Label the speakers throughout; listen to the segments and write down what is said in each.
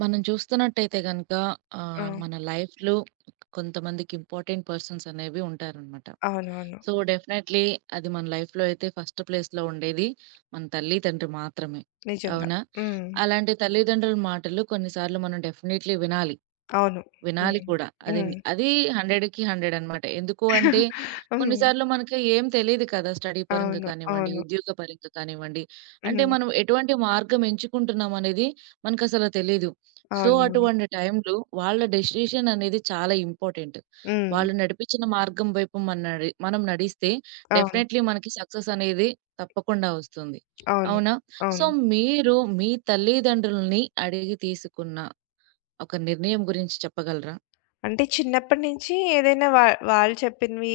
Speaker 1: మనం చూస్తున్నట్టయితే గనక
Speaker 2: ఆ!
Speaker 1: మన లైఫ్‌లో కొంతమందికి ఇంపార్టెంట్ పర్సన్స్ అనేవి ఉంటారనమాట.
Speaker 2: అవునవును.
Speaker 1: సో, డెఫినైట్‌లీ అది మన లైఫ్‌లో అయితే ఫస్ట్ ప్లేస్‌లో ఉండేది మన తల్లితండ్రి మాత్రమే.
Speaker 2: నిజంగా.
Speaker 1: అవునా?
Speaker 2: హ్మ్.
Speaker 1: అలాంటి తల్లిదండ్రుల మాటలు కొన్నిసార్లు మనం డెఫినైట్‌లీ వినాలి.
Speaker 2: అవును.
Speaker 1: వినాలి
Speaker 2: హ్మ్.
Speaker 1: కూడా. అది న్
Speaker 2: హ్మ్.
Speaker 1: అది 100కి 100 అనమాట. ఎందుకు అంటే,
Speaker 2: హ్మ్.
Speaker 1: కొన్నిసార్లు మనకి ఏం తెలీదు కదా! స్టడీ పరంగా
Speaker 2: అవును.
Speaker 1: కానివ్వండి,
Speaker 2: అవును.
Speaker 1: ఉద్యోగ పరంగా కానివ్వండి. అంటే
Speaker 2: హ్మ్.
Speaker 1: మనం ఎటువంటి మార్గం ఎంచుకుంటున్నాం అనేది మనకసల తెలీదు. సో,
Speaker 2: అవునవును.
Speaker 1: అటువంటి టైంలో వాళ్ళ డెసిషన్ అనేది చాలా ఇంపార్టెంట్.
Speaker 2: హ్మ్.
Speaker 1: వాళ్ళు నడిపించిన మార్గం వైపు మన నడి మనం నడిస్తే
Speaker 2: అవును.
Speaker 1: డెఫినైట్‌లీ మనకి సక్సెస్ అనేది తప్పకుండా వస్తుంది.
Speaker 2: అవును.
Speaker 1: అవునా? సో,
Speaker 2: అవును.
Speaker 1: మీరు మీ తల్లిదండ్రులని అడిగి తీసుకున్న ఒక నిర్ణయం గురించి చెప్పగలరా?
Speaker 2: అంటే చిన్నప్పటి నుంచి ఏదైనా వాళ్ళు చెప్పినవి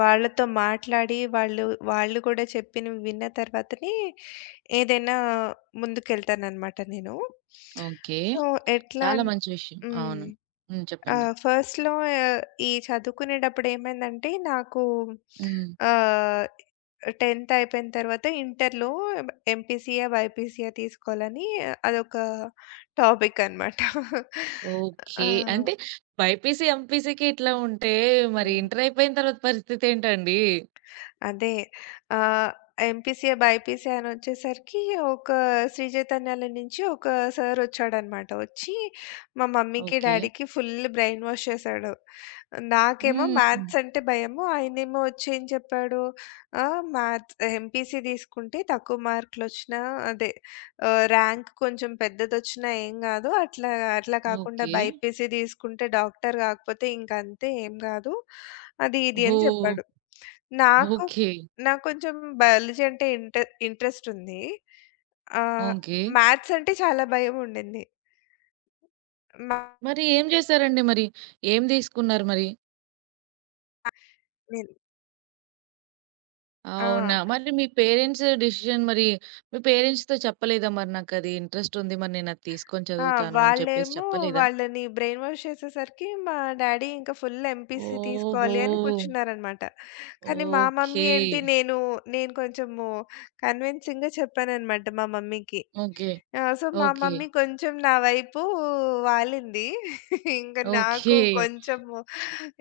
Speaker 2: వాళ్ళతో మాట్లాడి వాళ్ళు వాళ్ళు కూడా చెప్పినవి విన్న తర్వాతనే ఏదైనా ముందుకెళ్తాననమాట నేను.
Speaker 1: ఓకే.
Speaker 2: సో, ఎట్లా
Speaker 1: చాలా
Speaker 2: అన్
Speaker 1: మంచి విషయం.
Speaker 2: హ్మ్.
Speaker 1: అవును. హ్మ్. చెప్పండి.
Speaker 2: ఫస్ట్‌లో ఆహ్, ఈ చదువుకునేటప్పుడు ఏమైందంటే నాకు
Speaker 1: హ్మ్.
Speaker 2: ఆహ్, 10థ్ అయిపోయిన తర్వాత ఇంటర్‌లో ఎంపీసీయా, బైపీసీయా తీసుకోవాలని అదొక టాపిక్ అనమాట. ఆ!
Speaker 1: ఓకే. అంటే బైపీసీ, ఎంపీసీకి ఇట్లా ఉంటే మరి ఇంటర్ అయిపోయిన తర్వాత పరిస్థితేంటండి?
Speaker 2: అదే. ఆహ్, ఎంపీసీఏ, బైపీసీ అనొచ్చేసరికి ఒక శ్రీ చైతన్యాల నుంచి ఒక సార్ వచ్చాడనమాట. వచ్చి మా మమ్మీకి,
Speaker 1: ఓకే.
Speaker 2: డ్యాడీకి ఫుల్ బ్రెయిన్ వాష్ చేశాడు. నాకేమో
Speaker 1: హ్మ్.
Speaker 2: మ్యాథ్స్ అంటే భయము. ఆయనేమో వచ్చి ఏం చెప్పాడు, మ్యాథ్స్ ఎంపీసీ తీసుకుంటే తక్కువ మార్కులొచ్చినా అదే ర్యాంక్ కొంచెం పెద్దదొచ్చినా ఏం గాదు. అట్లా అట్లా కాకుండా
Speaker 1: ఓకే.
Speaker 2: బైపీసీ తీసుకుంటే డాక్టర్ కాకపోతే ఇంకంతే ఏం గాదు. అది ఇది అని
Speaker 1: ఓహ్!
Speaker 2: చెప్పాడు. నాకు,
Speaker 1: ఓకే.
Speaker 2: నాకు కొంచెం బయాలజీ అంటే ఇంట్రెస్ట్ ఉంది. ఆహ్,
Speaker 1: ఓకే.
Speaker 2: మ్యాథ్స్ అంటే చాలా భయం ఉండింది. మా
Speaker 1: మరి ఏం జేశారండి మరి? ఏం తీసుకున్నారు మరి?
Speaker 2: నేను
Speaker 1: అవునా!
Speaker 2: ఆ!
Speaker 1: మరి మీ పేరెంట్స్ డెసిషన్ మరి మీ పేరెంట్స్‌తో చెప్పలేదా మరి నాకది ఇంట్రెస్ట్ ఉంది. మరి నేనది తీసుకొని
Speaker 2: ఆ!
Speaker 1: చదువుతాను అని చెప్పేసి
Speaker 2: వాళ్ళేమో
Speaker 1: చెప్పలేదా?
Speaker 2: వాళ్ళని బ్రెయిన్ వాష్ చేసేసరికి మా డ్యాడీ ఇంకా ఫుల్ ఎంపీసీ
Speaker 1: ఓహో!
Speaker 2: తీసుకోవాలి అని కూర్చున్నారనమాట. కానీ మా మమ్మీ
Speaker 1: ఓకే.
Speaker 2: ఏంటి నేను నేను కొంచెము కన్విన్సింగ్‌గా చెప్పాననమాట మా మమ్మీకి.
Speaker 1: ఓకే.
Speaker 2: సో, మా
Speaker 1: ఓకే.
Speaker 2: మమ్మీ కొంచెం నా వైపు వాలింది. ఇంక
Speaker 1: ఓకే.
Speaker 2: నాకు కొంచెము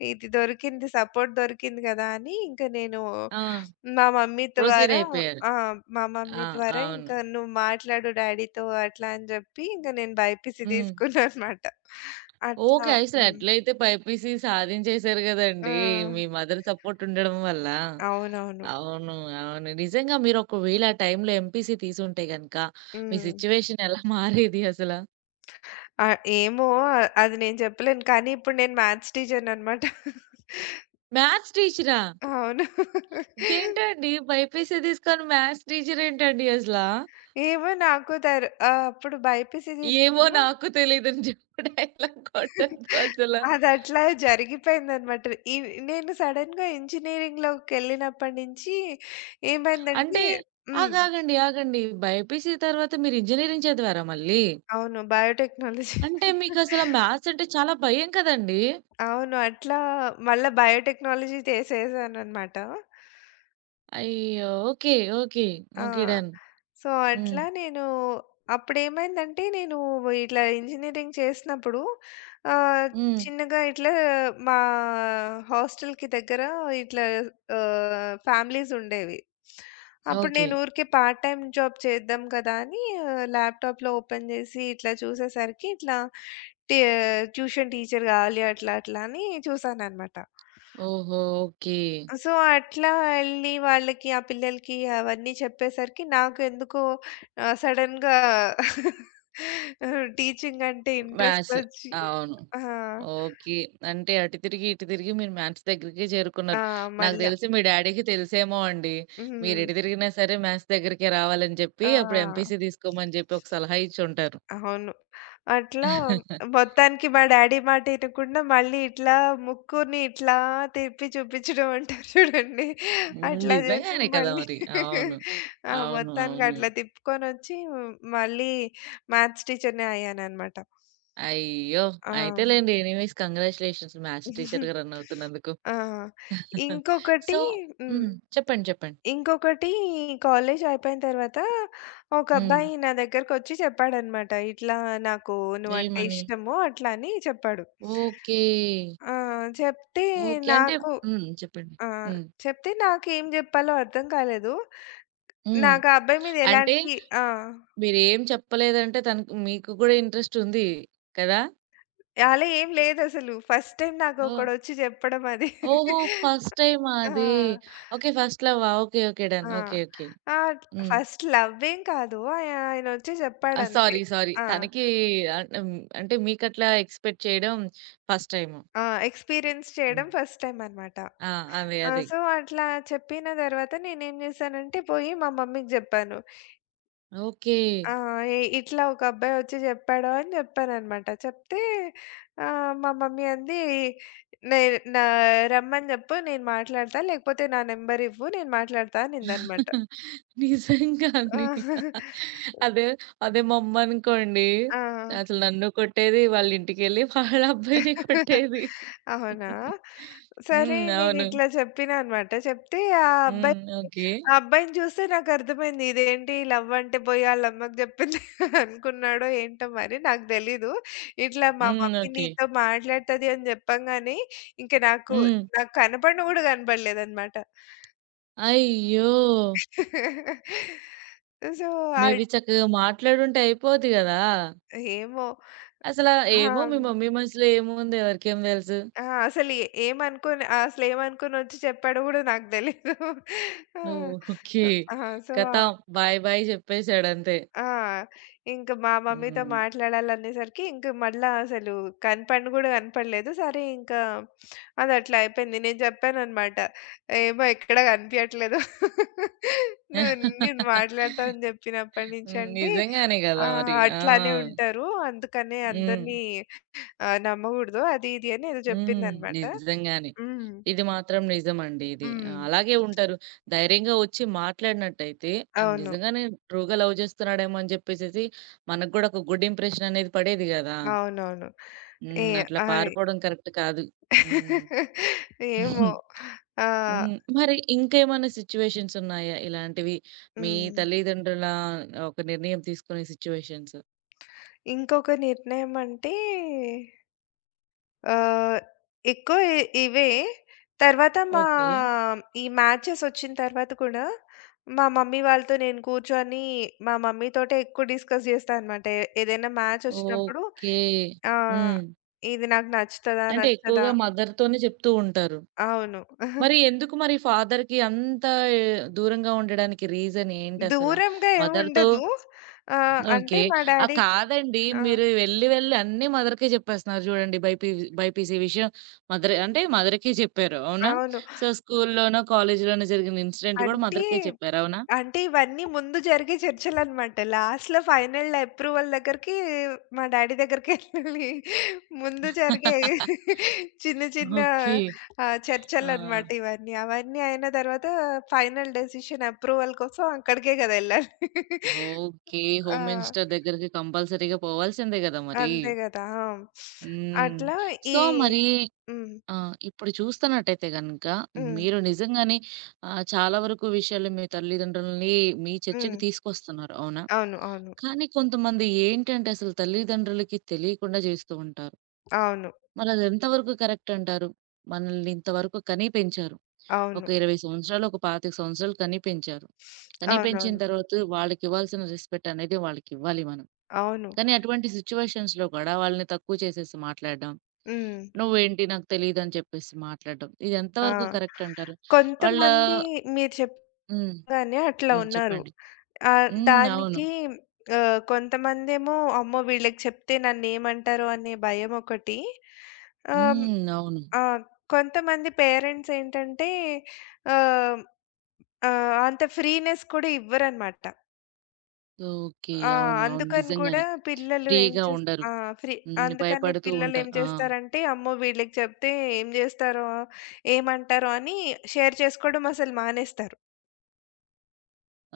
Speaker 2: ఇది దొరికింది సపోర్ట్ దొరికింది కదా! అని ఇంక నేను
Speaker 1: ఆ!
Speaker 2: మా మమ్మీ
Speaker 1: ప్రొసీడ్
Speaker 2: ద్వారా
Speaker 1: అయిపోయారు.
Speaker 2: ఆ! మా మమ్మీ
Speaker 1: ఆ!
Speaker 2: ద్వారా
Speaker 1: అవును.
Speaker 2: ఇంకా "నువ్వు మాట్లాడు డ్యాడీతో" అట్లా అని జెప్పి ఇంక నేను బైపీసీ
Speaker 1: హ్మ్.
Speaker 2: తీసుకున్నాననమాట. అట్లా
Speaker 1: ఓకే. అసలు
Speaker 2: హ్మ్.
Speaker 1: ఎట్లయితే బైపీసీ సాధించేసారు
Speaker 2: ఆ!
Speaker 1: గదండీ! మీ మదర్ సపోర్ట్ ఉండడం వల్ల.
Speaker 2: అవునవును.
Speaker 1: అవును. అవును. నిజంగా మీరొకవేళ ఆ టైంలో ఎంపీసీ తీసుంటే గనక, మీ
Speaker 2: హ్మ్.
Speaker 1: సిట్యుయేషన్ ఎలా మారేది అసల?
Speaker 2: ఆ! ఏమో అది నేను చెప్పలేను. కానీ ఇప్పుడు నేను మ్యాథ్స్ టీచర్‌ననమాట.
Speaker 1: మ్యాథ్స్ టీచరా?
Speaker 2: అవును.
Speaker 1: ఇదేంటండి బైపీసీ తీసుకొని మ్యాథ్స్ టీచర్ ఏంటండి అసలా?
Speaker 2: ఏమో నాకు తరు అప్పుడు బైపీసీ
Speaker 1: ఏమో
Speaker 2: తీసుకున్నా.
Speaker 1: నాకు తెలీదని చెప్పు డైలాగ్ కొట్టొద్దు అసల.
Speaker 2: అదట్లా జరిగిపోయిందనమాట. ఈ నేను సడెన్‌గా ఇంజినీరింగ్‌లోకెళ్ళినప్పటి నుంచి
Speaker 1: అంటే
Speaker 2: ఏమైందంటే హ్మ్.
Speaker 1: ఆగు, ఆగండి, ఆగండి. బైపీసీ తర్వాత మీరు ఇంజినీరింగ్ చదివారా మళ్ళీ?
Speaker 2: అవును. బయోటెక్నాలజీ.
Speaker 1: అంటే మీకసల మ్యాథ్స్ అంటే చాలా భయం కదండీ!
Speaker 2: అవును. అట్లా మళ్ళా బయోటెక్నాలజీ తీసేసాననమాట.
Speaker 1: అయ్యో! ఓకే. ఓకే.
Speaker 2: ఆ!
Speaker 1: ఓకే. డన్.
Speaker 2: సో,
Speaker 1: హ్మ్.
Speaker 2: అట్లా నేను అప్పుడేమైందంటే, నేను ఇట్లా ఇంజినీరింగ్ చేసినప్పుడు ఆహ్,
Speaker 1: హ్మ్.
Speaker 2: చిన్నగా ఇట్లా మా హాస్టల్‌కి దగ్గర ఇట్లా ఫ్యామిలీస్ ఉండేవి. అప్పుడు
Speaker 1: ఓకే.
Speaker 2: నేను ఊరికే పార్ట్ టైమ్ జాబ్ చేద్దాం కదా! అని ల్యాప్‌టాప్‌లో ఓపెన్ చేసి ఇట్లా చూసేసరికి ఇట్లా టి ట్యూషన్ టీచర్ కావాలి అట్లా అట్లా అని చూసాననమాట.
Speaker 1: ఓహో! ఓకే.
Speaker 2: సో, అట్లా ఎళ్లి వాళ్ళకి, ఆ పిల్లలకి అవన్నీ చెప్పేసరికి నాకెందుకో సడెన్‌గా ఆహ్, టీచింగ్ అంటే ఇంట్రెస్ట్
Speaker 1: మ్యాథ్స్.
Speaker 2: ఒచ్చి
Speaker 1: అవును.
Speaker 2: ఆ!
Speaker 1: ఓకే. అంటే అటు తిరిగి, ఇటు తిరిగి మీరు మ్యాథ్స్ దగ్గరికే
Speaker 2: ఆ!
Speaker 1: చేరుకున్నారు. నాకు
Speaker 2: మళ్ళా.
Speaker 1: తెలిసి మీ డ్యాడీకి తెలుసేమో అండి. మీరు ఎటు
Speaker 2: హ్మ్.
Speaker 1: తిరిగినా సరే మ్యాథ్స్ దగ్గరికే రావాలని చెప్పి
Speaker 2: ఆ!
Speaker 1: అప్పుడు ఎంపీసీ తీసుకోమని చెప్పి ఒక సలహా ఇచ్చుంటారు.
Speaker 2: అవును. అట్లా మొత్తానికి మా డ్యాడీ మాట ఇనకుండా మళ్ళీ ఇట్లా ముక్కుని ఇట్లా తిప్పి చూపించడం అంటారు చూడండి.
Speaker 1: హ్మ్.
Speaker 2: అట్లా చేసి
Speaker 1: నిజంగానే కదా
Speaker 2: మళ్ళీ
Speaker 1: మరి. అవును.
Speaker 2: ఆ!
Speaker 1: అవును.
Speaker 2: మొత్తానికి
Speaker 1: అవును.
Speaker 2: అట్లా తిప్పుకొనొచ్చి మళ్ళీ మ్యాథ్స్ టీచర్‌నే అయ్యాననమాట.
Speaker 1: అయ్యో!
Speaker 2: ఆ!
Speaker 1: అయితేలేండి ఎనీవేస్ కంగ్రాచ్యులేషన్స్ మ్యాథ్స్ టీచర్‌గా రన్ అవుతున్నందుకు.
Speaker 2: ఆ!
Speaker 1: సో
Speaker 2: ఇంకొకటి హ్మ్.
Speaker 1: హ్మ్. చెప్పండి. చెప్పండి.
Speaker 2: ఇంకొకటి కాలేజ్ అయిపోయిన తర్వాత ఒక
Speaker 1: హ్మ్.
Speaker 2: అబ్బాయి నా దగ్గరకొచ్చి చెప్పాడనమాట. ఇట్లా నాకు నువ్వంటే
Speaker 1: ఏమని?
Speaker 2: ఇష్టము అట్లా అని చెప్పాడు.
Speaker 1: ఓకే.
Speaker 2: ఆ! చెప్తే
Speaker 1: ఓకే. అంటే
Speaker 2: నాకు
Speaker 1: హ్మ్. చెప్పండి.
Speaker 2: ఆ!
Speaker 1: హ్మ్.
Speaker 2: చెప్తే నాకేం జెప్పాలో అర్థం కాలేదు.
Speaker 1: హ్మ్.
Speaker 2: నాకు ఆ అబ్బాయి మీద
Speaker 1: అంటే
Speaker 2: ఎలాంటి ఆ!
Speaker 1: మీరేం చెప్పలేదంటే తనకు మీకు గూడా ఇంట్రెస్ట్ ఉంది కదా?
Speaker 2: అలా ఏం లేదసలు. ఫస్ట్ టైమ్
Speaker 1: ఓహ్!
Speaker 2: నాకొకడొచ్చి జెప్పడం అది.
Speaker 1: ఓహో! ఫస్ట్ టైమా అది?
Speaker 2: ఆ!
Speaker 1: ఓకే. ఫస్ట్ లవ్వా? ఓకే. ఓకే. డన్.
Speaker 2: ఆ!
Speaker 1: ఓకే. ఓకే.
Speaker 2: ఆ!
Speaker 1: హ్మ్.
Speaker 2: ఫస్ట్ లవ్ ఏం కాదు. ఆయనొచ్చి
Speaker 1: ఆ!
Speaker 2: జెప్పాడంతే.
Speaker 1: సారీ. సారీ.
Speaker 2: ఆ!
Speaker 1: తనకి హ్మ్. అంటే మీకట్లా ఎక్స్‌పెక్ట్ చేయడం ఫస్ట్ టైము.
Speaker 2: ఆ! ఎక్స్‌పీరియన్స్ చేయడం
Speaker 1: హ్మ్.
Speaker 2: ఫస్ట్ టైమ్ అనమాట.
Speaker 1: ఆ! అదే.
Speaker 2: ఆ!
Speaker 1: అదే.
Speaker 2: సో, అట్లా చెప్పిన తర్వాత నేనేం జేశానంటే పోయి మా మమ్మీకి జెప్పాను.
Speaker 1: ఓకే.
Speaker 2: ఇట్లా ఒక అబ్బాయి ఒచ్చి జెప్పాడు" అని జెప్పాననమాట. చెప్తే మా మమ్మీ అంది, "నే నా రమ్మని జెప్పు నేను మాట్లాడతా లేకపోతే నా నెంబర్ ఇవ్వు నేను మాట్లాడతా" అనిందనమాట. ఆ!
Speaker 1: నిజంగానే. అదే అదే మా అమ్మనుకోండి
Speaker 2: ఆ!
Speaker 1: అసలు నన్ను కొట్టేది, వాళ్ళ ఇంటికెళ్ళి వాళ్ళ అబ్బాయిని కొట్టేది.
Speaker 2: అవునా? సరే
Speaker 1: హ్మ్. అవును.
Speaker 2: నేనిట్లా చెప్పినా అనమాట. చెప్తే ఆ అబ్బాయి
Speaker 1: హ్మ్. ఓకే.
Speaker 2: ఆ అబ్బాయిని చూస్తే నాకర్థమైంది. ఇదేంటి లవ్ అంటే పోయి ఆళ్ళమ్మకి జెప్పింది అనుకున్నాడో ఏంటో మరి నాకు తెలీదు. ఇట్లా మా
Speaker 1: హ్మ్.
Speaker 2: Mummy
Speaker 1: okay.
Speaker 2: నీతో మాట్లాడతది అని జెప్పంగానే ఇంక నాకు
Speaker 1: హ్మ్.
Speaker 2: నాకు కనపడను గూడా కనపడలేదనమాట.
Speaker 1: అయ్యో!
Speaker 2: సో, అల్
Speaker 1: మేబీ చక్కగా మాట్లాడుంటే అయిపోద్ది గదా!
Speaker 2: ఏమో!
Speaker 1: అసల
Speaker 2: ఆ!
Speaker 1: ఏమో మీ మమ్మీ మనసులో ఏముంది ఎవరికేం తెలుసు?
Speaker 2: ఆ! అసలు అసలేమనుకోనొచ్చి చెప్పాడో గూడా నాకు తెలీదు. ఆ!
Speaker 1: ఓకే.
Speaker 2: ఆ! సో,
Speaker 1: ఖతం. బాయ్ బాయ్ చెప్పేసాడంతే.
Speaker 2: ఆ! ఇంక మా మమ్మీతో
Speaker 1: హ్మ్.
Speaker 2: మాట్లాడాలనేసరికి ఇంక మళ్ళా అసలు కనపడను గూడా కనపడలేదు. సరే ఇంకా అదట్లా అయిపోయింది. నేను చెప్పాననమాట. ఏమో ఎక్కడ కనిపియట్లేదు. నువ్వు నేను మాట్లాడతా అని చెప్పినప్పటి నుంచి
Speaker 1: హ్మ్.
Speaker 2: అంటే,
Speaker 1: నిజంగానే గదా!
Speaker 2: "ఆ!
Speaker 1: మరి. ఆ!
Speaker 2: అట్లానే ఉంటారు. అందుకనే
Speaker 1: హ్మ్.
Speaker 2: అందరిని నమ్మగూడదు." అది ఇది అని ఏదో
Speaker 1: హ్మ్.
Speaker 2: చెప్పిందనమాట.
Speaker 1: నిజంగానే.
Speaker 2: హ్మ్.
Speaker 1: ఇది మాత్రం నిజమండి ఇది.
Speaker 2: హ్మ్.
Speaker 1: అలాగే ఉంటారు. ధైర్యంగా ఒచ్చి మాట్లాడినట్టయితే
Speaker 2: అవును.
Speaker 1: నిజంగానే ట్రూగా లవ్ చేస్తున్నాడేమో అని జెప్పేసేసి మనకు గూడా ఒక గుడ్ ఇంప్రెషన్ అనేది పడేది గదా!
Speaker 2: అవునవును. ఏ
Speaker 1: హ్మ్. అట్లా
Speaker 2: అది
Speaker 1: పారిపోవడం కరెక్ట్ కాదు. హ్మ్.
Speaker 2: ఏమో. ఆ!
Speaker 1: హ్మ్. మరి ఇంకేమన్నా సిట్యుయేషన్స్ ఉన్నాయా? ఇలాంటివి మీ
Speaker 2: హ్మ్.
Speaker 1: తల్లిదండ్రుల ఒక నిర్ణయం తీసుకునే సిట్యుయేషన్స్?
Speaker 2: ఇంకొక నిర్ణయం అంటే ఆహ్, ఎక్కువ ఇవే. తర్వాత మా
Speaker 1: ఓకే.
Speaker 2: ఈ మ్యాచెస్ ఒచ్చిన తర్వాత కూడా మా మమ్మీ వాళ్ళతో నేను కూర్చొని మా మమ్మీ తోటే ఎక్కువ డిస్కస్ చేస్తా అనమాట. ఏదైనా మ్యాచ్ ఒచ్చినప్పుడు
Speaker 1: ఓకే.
Speaker 2: ఆ!
Speaker 1: హ్మ్.
Speaker 2: ఇది నాకు నచ్చుతదా?
Speaker 1: అంటే
Speaker 2: నచ్చదా?
Speaker 1: ఎక్కువగా మదర్‌తోనే చెప్తూ ఉంటారు.
Speaker 2: అవును.
Speaker 1: మరి ఎందుకు మరి ఫాదర్‌కి అంత దూరంగా ఉండడానికి రీజన్ ఏంటసల?
Speaker 2: దూరంగా
Speaker 1: మదర్‌తో
Speaker 2: ఏముండదు.
Speaker 1: ఓకే.
Speaker 2: అంటే మా
Speaker 1: ఆ!
Speaker 2: డ్యాడీకి
Speaker 1: కాదండి.
Speaker 2: ఆ!
Speaker 1: మీరు వెళ్లి, వెళ్లి అన్నీ మదర్‌కే జెప్పేస్తున్నారు జూడండి బైపీసీ విషయం. మదర్ అంటే మదర్‌కే చెప్పారు. అవునా?
Speaker 2: అవును.
Speaker 1: సో, స్కూల్లోనో, కాలేజీలోనో జరిగిన ఇన్సిడెంట్ గూడా
Speaker 2: అంటే,
Speaker 1: మదర్‌కే చెప్పారు. అవునా?
Speaker 2: అంటే ఇవన్నీ ముందు జరిగే చర్చలనమాట. లాస్ట్‌లో ఫైనల్ అప్రూవల్ దగ్గరికి మా డ్యాడీ దగ్గరికెళ్ళి ముందు జరిగే చిన్న చిన్న
Speaker 1: ఓకే. ఆ!
Speaker 2: చర్చలనమాట ఇవన్నీ. అవన్నీ అయిన తర్వాత ఫైనల్ డెసిషన్ అప్రూవల్ కోసం అక్కడికే కదా! ఎళ్ళాలి.
Speaker 1: ఓకే.
Speaker 2: ఆ!
Speaker 1: హోమ్ మినిస్టర్ దగ్గరికి కంపల్సరీ‌గా పోవాల్సిందే గదా! మరి.
Speaker 2: అంతే గదా! ఆ!
Speaker 1: హ్మ్.
Speaker 2: అట్లా ఈ
Speaker 1: సో, మరి
Speaker 2: హ్మ్.
Speaker 1: ఆ! ఇప్పుడు చూస్తున్నట్టయితే గనక
Speaker 2: హ్మ్.
Speaker 1: మీరు నిజంగానే చాలా వరకు విషయాలు మీ తల్లిదండ్రులని మీ చర్చకి
Speaker 2: హ్మ్.
Speaker 1: తీసుకొస్తున్నారు. అవునా?
Speaker 2: అవును. అవును.
Speaker 1: కానీ కొంతమంది ఏంటంటే అసలు తల్లిదండ్రులకి తెలియకుండా చేస్తూ ఉంటారు.
Speaker 2: అవును.
Speaker 1: మరది ఎంతవరకు కరెక్ట్ అంటారు? మనల్ని ఇంతవరకు కని పెంచారు. ఒక
Speaker 2: అవును.
Speaker 1: 20 సంవత్సరాలు, ఒక 25 సంవత్సరాలు కని పెంచారు. కని పెంచిన
Speaker 2: అవునవును.
Speaker 1: తర్వాత వాళ్ళకివ్వాల్సిన రెస్పెక్ట్ అనేది వాళ్ళకివ్వాలి మనం.
Speaker 2: అవును.
Speaker 1: కానీ అటువంటి సిట్యుయేషన్స్‌లో కూడా వాళ్ళని తక్కువ చేసేసి మాట్లాడడం,
Speaker 2: హ్మ్.
Speaker 1: "నువ్వేంటి నాకు తెలీదని" చెప్పేసి మాట్లాడడం. ఇది
Speaker 2: ఆ!
Speaker 1: ఎంతవరకు కరెక్ట్ అంటారు? వాళ్ళ
Speaker 2: కొంతమంది మీరు
Speaker 1: హ్మ్.
Speaker 2: చెప్పగానే అట్లా
Speaker 1: హ్మ్.
Speaker 2: ఉన్నారు.
Speaker 1: చెప్పండి. హ్మ్. అవును.
Speaker 2: దానికి కొంతమందేమో అమ్మో! వీళ్ళకి చెప్తే నన్నేమంటారో అనే భయం ఒకటి. ఆహ్,
Speaker 1: హ్మ్. అవును.
Speaker 2: ఆ! కొంతమంది పేరెంట్స్ ఏంటంటే ఆహ్, అంత ఫ్రీనెస్ కూడా ఇవ్వరనమాట.
Speaker 1: ఓకే.
Speaker 2: ఆ!
Speaker 1: అవును. అవును.
Speaker 2: అందుకని కూడా
Speaker 1: నిజంగానే.
Speaker 2: పిల్లలు ఏం
Speaker 1: ఫ్రీగా
Speaker 2: చేస్
Speaker 1: ఉండరు.
Speaker 2: ఆ! ఫ్రీ.
Speaker 1: హ్మ్.
Speaker 2: అందుకని
Speaker 1: భయపడుతూ
Speaker 2: పిల్లలేం
Speaker 1: ఉంటారు. ఆ!
Speaker 2: చేస్తారంటే, అమ్మో! వీళ్ళకి చెప్తే ఏం చేస్తారో, ఏమంటారో అని షేర్ చేసుకోవడం అసలు మానేస్తారు.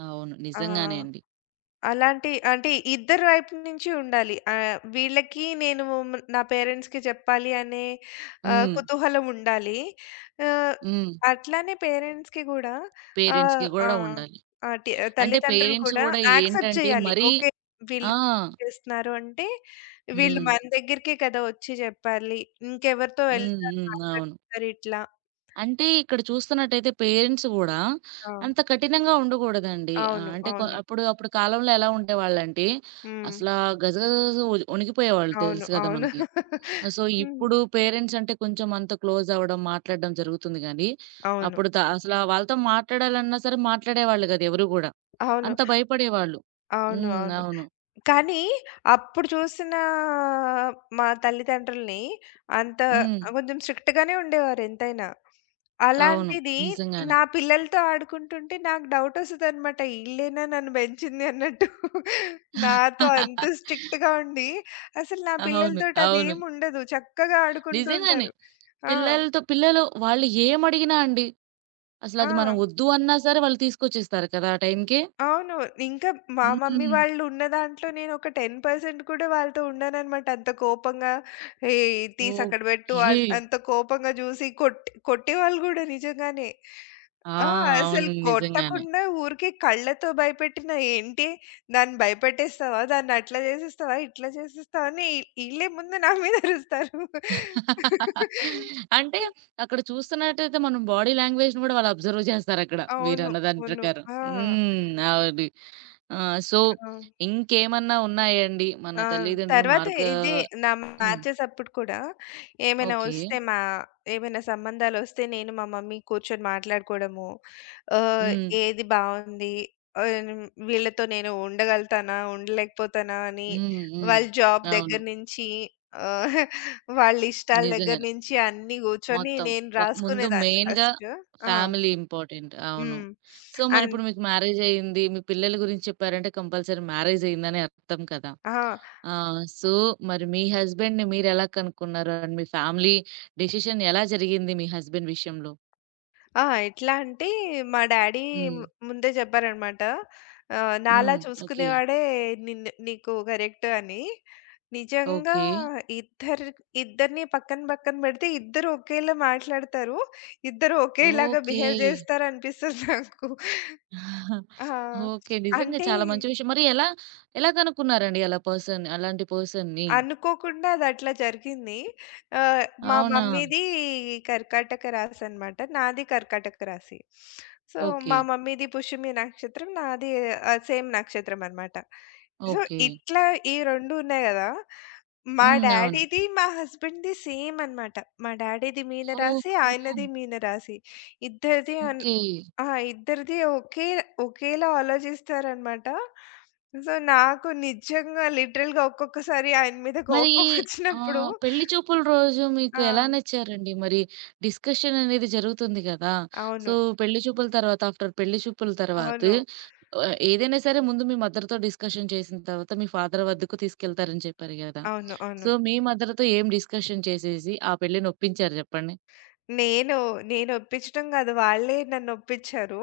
Speaker 1: అవును. నిజంగానే
Speaker 2: ఆ!
Speaker 1: అండి.
Speaker 2: అలాంటి అంటే ఇద్దరి వైపు నుంచి ఉండాలి. వీళ్ళకి నేను నా పేరెంట్స్‌కి చెప్పాలి అనే
Speaker 1: హ్మ్.
Speaker 2: కుతూహలం ఉండాలి. ఆహ్,
Speaker 1: హ్మ్.
Speaker 2: అట్లానే పేరెంట్స్‌కి గూడా
Speaker 1: పేరెంట్స్‌కి
Speaker 2: ఆ!
Speaker 1: గూడా ఉండాలి.
Speaker 2: ఆ! టి
Speaker 1: అంటే
Speaker 2: తల్లిదండ్రులు
Speaker 1: పేరెంట్స్
Speaker 2: కూడా
Speaker 1: గూడా
Speaker 2: యాక్సెప్ట్
Speaker 1: ఏంటంటే
Speaker 2: చేయాలి.
Speaker 1: మరీ
Speaker 2: ఓకే.
Speaker 1: ఆ!
Speaker 2: వీళ్ళు చేస్తున్నారు అంటే వీళ్ళు
Speaker 1: హ్మ్.
Speaker 2: మన దగ్గరికే కదా వచ్చి చెప్పాలి. ఇంకెవరితో
Speaker 1: హ్మ్.
Speaker 2: వెళ్తారు
Speaker 1: హ్మ్. అవును.
Speaker 2: మాట్లాడతారు ఇట్లా.
Speaker 1: అంటే ఇక్కడ చూస్తున్నట్టయితే పేరెంట్స్ గూడా
Speaker 2: ఆ!
Speaker 1: అంత కఠినంగా ఉండగూడదండి.
Speaker 2: అవును.
Speaker 1: అంటే కొ
Speaker 2: అవును.
Speaker 1: అప్పుడు అప్పుడు కాలంలో ఎలా ఉండేవాళ్ళంటే
Speaker 2: హ్మ్.
Speaker 1: అసలా గజగజ వొణికిపోయేవాళ్ళు
Speaker 2: అవును.
Speaker 1: తెలుసు గదా!
Speaker 2: అవును.
Speaker 1: మనకి. సో,
Speaker 2: హ్మ్.
Speaker 1: ఇప్పుడు పేరెంట్స్ అంటే కొంచెం అంత క్లోజ్ అవ్వడం, మాట్లాడడం జరుగుతుంది గానీ,
Speaker 2: అవును.
Speaker 1: అప్పుడు అసలా వాళ్ళతో మాట్లాడాలన్నా సరే మాట్లాడేవాళ్ళు గాదు ఎవరు గూడా.
Speaker 2: అవును.
Speaker 1: అంత భయపడేవాళ్ళు.
Speaker 2: అవును.
Speaker 1: హ్మ్.
Speaker 2: అవును.
Speaker 1: అవును.
Speaker 2: కానీ, అప్పుడు చూసిన మా తల్లిదండ్రులని అంత
Speaker 1: హ్మ్.
Speaker 2: కొంచెం స్ట్రిక్ట్‌గానే ఉండేవారు ఎంతైనా.
Speaker 1: అవును.
Speaker 2: అలాంటిది
Speaker 1: నిజంగానే.
Speaker 2: నా పిల్లలతో ఆడుకుంటుంటే నాకు డౌటొస్తదనమాట. ఈళ్ళేనా నన్ను బెంచింది అన్నట్టు. నాతో అంత స్ట్రిక్ట్‌గా ఉండి, అసలు నా
Speaker 1: అవును.
Speaker 2: పిల్లలతోటి
Speaker 1: అవును.
Speaker 2: అదేముండదు. చక్కగా ఆడుకుంటూ
Speaker 1: నిజంగానే.
Speaker 2: ఉంటారు. ఆ!
Speaker 1: పిల్లలతో పిల్లలు వాళ్ళు ఏమడిగినా అండి.
Speaker 2: ఆ!
Speaker 1: అసలది మనం వద్దు అన్నా సరే వాళ్ళు తీసుకొచ్చేస్తారు కదా! ఆ టైంకే.
Speaker 2: అవును. ఇంకా మా మమ్మీ
Speaker 1: హ్మ్.
Speaker 2: వాళ్ళు ఉన్న దాంట్లో నేనొక 10% కూడా వాళ్ళతో ఉండననమాట. అంత కోపంగా "ఏయ్! తీసి అక్కడ పెట్టు"
Speaker 1: ఓకే.
Speaker 2: అంత కోపంగా జూసి కొట్టేవాళ్ళు గూడా నిజంగానే.
Speaker 1: ఆ!
Speaker 2: ఆ!
Speaker 1: అవును.
Speaker 2: అసలు
Speaker 1: నిజంగానే.
Speaker 2: కొట్టకుండా ఊరికే కళ్ళతో భయపెట్టిన "ఏంటి దాన్ని భయపెట్టేస్తావా? దాన్ని అట్లా జేసేస్తావా? ఇట్లా చేసేస్తావా?" అని ఈళ్ళే ముందు నా మీద అరుస్తారు.
Speaker 1: అంటే అక్కడ చూస్తున్నట్టయితే మనం బాడీ లాంగ్వేజ్‌ని గూడా వాళ్ళు అబ్జర్వ్ జేస్తారక్కడ.
Speaker 2: అవును.
Speaker 1: మీరన్న దాని
Speaker 2: అవును.
Speaker 1: ప్రకారం.
Speaker 2: ఆ!
Speaker 1: హ్మ్. అవును. ఆ! సో,
Speaker 2: ఆ!
Speaker 1: ఇంకేమన్నా ఉన్నాయా అండి? మన
Speaker 2: ఆ!
Speaker 1: తల్లిదండ్రులు
Speaker 2: తర్వాత
Speaker 1: మార్గా
Speaker 2: ఇది నా
Speaker 1: హ్మ్.
Speaker 2: మ్యాచెస్ అప్పుడు కూడా ఏమైనా
Speaker 1: ఓకే.
Speaker 2: వస్తే మా ఏమైనా సంబంధాలొస్తే నేను మా మమ్మీ కూర్చొని మాట్లాడుకోవడము. ఆహ్,
Speaker 1: హ్మ్.
Speaker 2: ఏది బావుంది? వీళ్ళతో నేను ఉండగలుగుతానా? ఉండలేకపోతానా? అని
Speaker 1: హ్మ్. హ్మ్.
Speaker 2: వాళ్ళ జాబ్
Speaker 1: అవును.
Speaker 2: దగ్గర నుంచి ఆహ్, వాళ్ళ ఇష్టాల దగ్గర
Speaker 1: నిజంగానే.
Speaker 2: నుంచి అన్నీ కూర్చొని
Speaker 1: మొత్తం.
Speaker 2: నేను
Speaker 1: వ ముందు
Speaker 2: రాసుకునేదాన్ని
Speaker 1: మెయిన్‌గా
Speaker 2: ఫస్ట్. ఆ!
Speaker 1: Family important. అవును.
Speaker 2: హ్మ్.
Speaker 1: సో,
Speaker 2: అండ్
Speaker 1: మరిప్పుడు మీకు మ్యారేజయింది. మీ పిల్లల గురించి చెప్పారంటే కంపల్సరీ మ్యారేజయిందని అర్థం కదా!
Speaker 2: ఆ!
Speaker 1: ఆ! సో, మరి మీ హస్బెండ్‌ని మీరెలా కనుక్కున్నారు? అండ్ మీ ఫ్యామిలీ డెసిషన్ ఎలా జరిగింది మీ హస్బెండ్ విషయంలో?
Speaker 2: ఆ! ఎట్లా అంటే మా డ్యాడీ
Speaker 1: హ్మ్.
Speaker 2: ము ముందే జెప్పారనమాట. నాలా
Speaker 1: హ్మ్. ఓకే.
Speaker 2: చూసుకునేవాడే నిన్ను నీకు కరెక్ట్ అని. నిజంగా
Speaker 1: ఓకే.
Speaker 2: ఇద్దరు ఇద్దరిని పక్కన పక్కన బెడితే ఇద్దరు ఒకేలా మాట్లాడతారు. ఇద్దరు ఒకేలాగా
Speaker 1: ఓకే.
Speaker 2: బిహేవ్ జేస్తారనిపిస్తది నాకు. ఆ!
Speaker 1: ఓకే. నిజంగా
Speaker 2: అంటే
Speaker 1: చాలా మంచి విషయం. మరి ఎలా, ఎలా కనుక్కున్నారండి అలా పర్సన్ అలాంటి పర్సన్‌ని?
Speaker 2: అనుకోకుండా అదట్లా జరిగింది. ఆహ్, మా
Speaker 1: అవునా!
Speaker 2: మమ్మీది కర్కాటక రాశి అనమాట. నాది కర్కాటక రాశి. So,
Speaker 1: okay.
Speaker 2: మా మమ్మీది పుష్యమి నక్షత్రం. నాది సేమ్ నక్షత్రం అనమాట. So,
Speaker 1: okay.
Speaker 2: ఇట్లా ఈ 2 ఉన్నాయి గదా! మా
Speaker 1: హ్మ్. అవును.
Speaker 2: డ్యాడీది, మా హస్బెండ్‌ది సేమ్ అనమాట. మా డ్యాడీది మీనరాశి,
Speaker 1: ఓహో!
Speaker 2: ఆయనది మీనరాశి. ఇద్దరిది అన్
Speaker 1: ఓకే.
Speaker 2: ఆ! ఇద్దరిది ఒకే ఒకేలా ఆలోచిస్తారనమాట. సో, నాకు నిజంగా లిటరల్‌గా ఒక్కొక్కసారి ఆయన మీద
Speaker 1: మరి
Speaker 2: కోపం వచ్చినప్పుడు
Speaker 1: పెళ్లి చూపుల రోజు మీకు
Speaker 2: ఆ!
Speaker 1: ఎలా నచ్చారండి? మరి డిస్కషన్ అనేది జరుగుతుంది కదా! సో,
Speaker 2: అవును.
Speaker 1: పెళ్లి చూపుల తర్వాత ఆఫ్టర్ పెళ్లి చూపుల తర్వాత
Speaker 2: అవును.
Speaker 1: ఏదైనా సరే ముందు మీ మదర్‌తో డిస్కషన్ చేసిన తర్వాత మీ ఫాదర్ వద్దకు తీసుకెళ్తారని చెప్పారు గదా!
Speaker 2: అవును.
Speaker 1: సో,
Speaker 2: అవును.
Speaker 1: మీ మదర్‌తో ఏం డిస్కషన్ చేసేసి ఆ పెళ్ళిని ఒప్పించారు జెప్పండి?
Speaker 2: నేను నేను ఒప్పించడం కాదు. వాళ్ళే నన్ను ఒప్పించారు.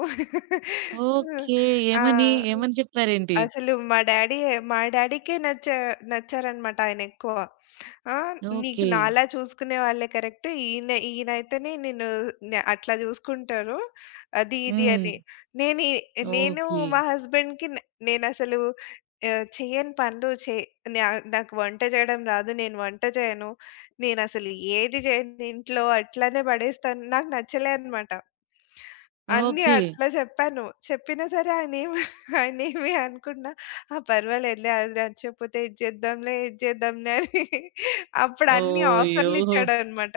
Speaker 1: ఓకే.
Speaker 2: ఆ!
Speaker 1: ఏమని? ఏమని చెప్పారేంటి?
Speaker 2: అసలు మా డ్యాడీకే నచ్చారనమాట ఆయనెక్కువ. ఆ! "నీకు
Speaker 1: ఓకే.
Speaker 2: నాలా చూసుకునే వాళ్ళే కరెక్ట్. ఈయనైతేనే నిన్ను అట్లా చూసుకుంటారు." అది ఇది
Speaker 1: హ్మ్.
Speaker 2: అని. నేనీ నేను
Speaker 1: ఓకే.
Speaker 2: మా హస్బెండ్‌కి నేనసలు చెయ్యని పనులు చె నా నాకు వంట చేయడం రాదు. నేను వంట చేయను. నేనసలు ఏది చేయను ఇంట్లో అట్లానే పడేస్తాను. నాకు నచ్చలే అనమాట. అన్నీ
Speaker 1: ఓకే.
Speaker 2: అట్లా చెప్పాను. చెప్పినా సరే ఆయనేం నేనేమి అనుకున్నా, ఆ! పర్వాలేదులే అది నచ్చకపోతే ఇది చేద్దాంలే అని అప్పుడు అన్ని
Speaker 1: ఓయ్యో!
Speaker 2: ఆఫర్‌లు ఇచ్చాడనమాట.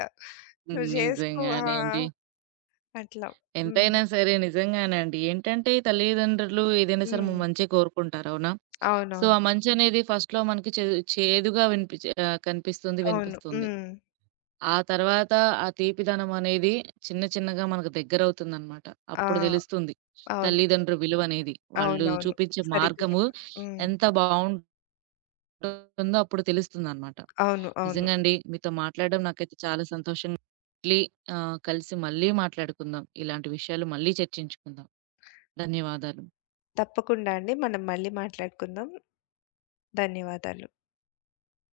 Speaker 1: హ్మ్.
Speaker 2: నువ్వు చేసుకో ఆ!
Speaker 1: నిజంగానేండి.
Speaker 2: అట్లా. హ్మ్.
Speaker 1: ఎంతైనా సరే నిజంగానండి. ఏంటంటే ఈ తల్లిదండ్రులు ఏదైనా సరే
Speaker 2: హ్మ్.
Speaker 1: మన మంచే కోరుకుంటారు. అవునా? సో,
Speaker 2: అవునవును.
Speaker 1: ఆ మంచనేది ఫస్ట్‌లో మనకి చేదు చేదుగా వినిపిచి కనిపిస్తుంది,
Speaker 2: అవును.
Speaker 1: వినిపిస్తుంది.
Speaker 2: హ్మ్.
Speaker 1: ఆ తర్వాత ఆ తీపిదనం అనేది చిన్న చిన్నగా మనకు దగ్గరవుతుందనమాట.
Speaker 2: ఆ!
Speaker 1: అప్పుడు తెలుస్తుంది
Speaker 2: అవును.
Speaker 1: తల్లిదండ్రు విలువనేది. వాళ్ళు
Speaker 2: అవునవును.
Speaker 1: చూపించే
Speaker 2: సరిగ్గా
Speaker 1: మార్గము
Speaker 2: చెప్పారు. హ్మ్.
Speaker 1: ఎంత ఉందో అప్పుడు తెలుస్తుందనమాట.
Speaker 2: అవును. అవును.
Speaker 1: నిజంగా అండి. మీతో మాట్లాడడం నాకైతే చాలా సంతోషంగా మళ్ళీ కలిసి మళ్ళీ మాట్లాడుకుందాం. ఇలాంటి విషయాలు మళ్ళీ చర్చించుకుందాం. ధన్యవాదాలు.
Speaker 2: తప్పకుండా అండి. మనం మళ్ళీ మాట్లాడుకుందాం. ధన్యవాదాలు.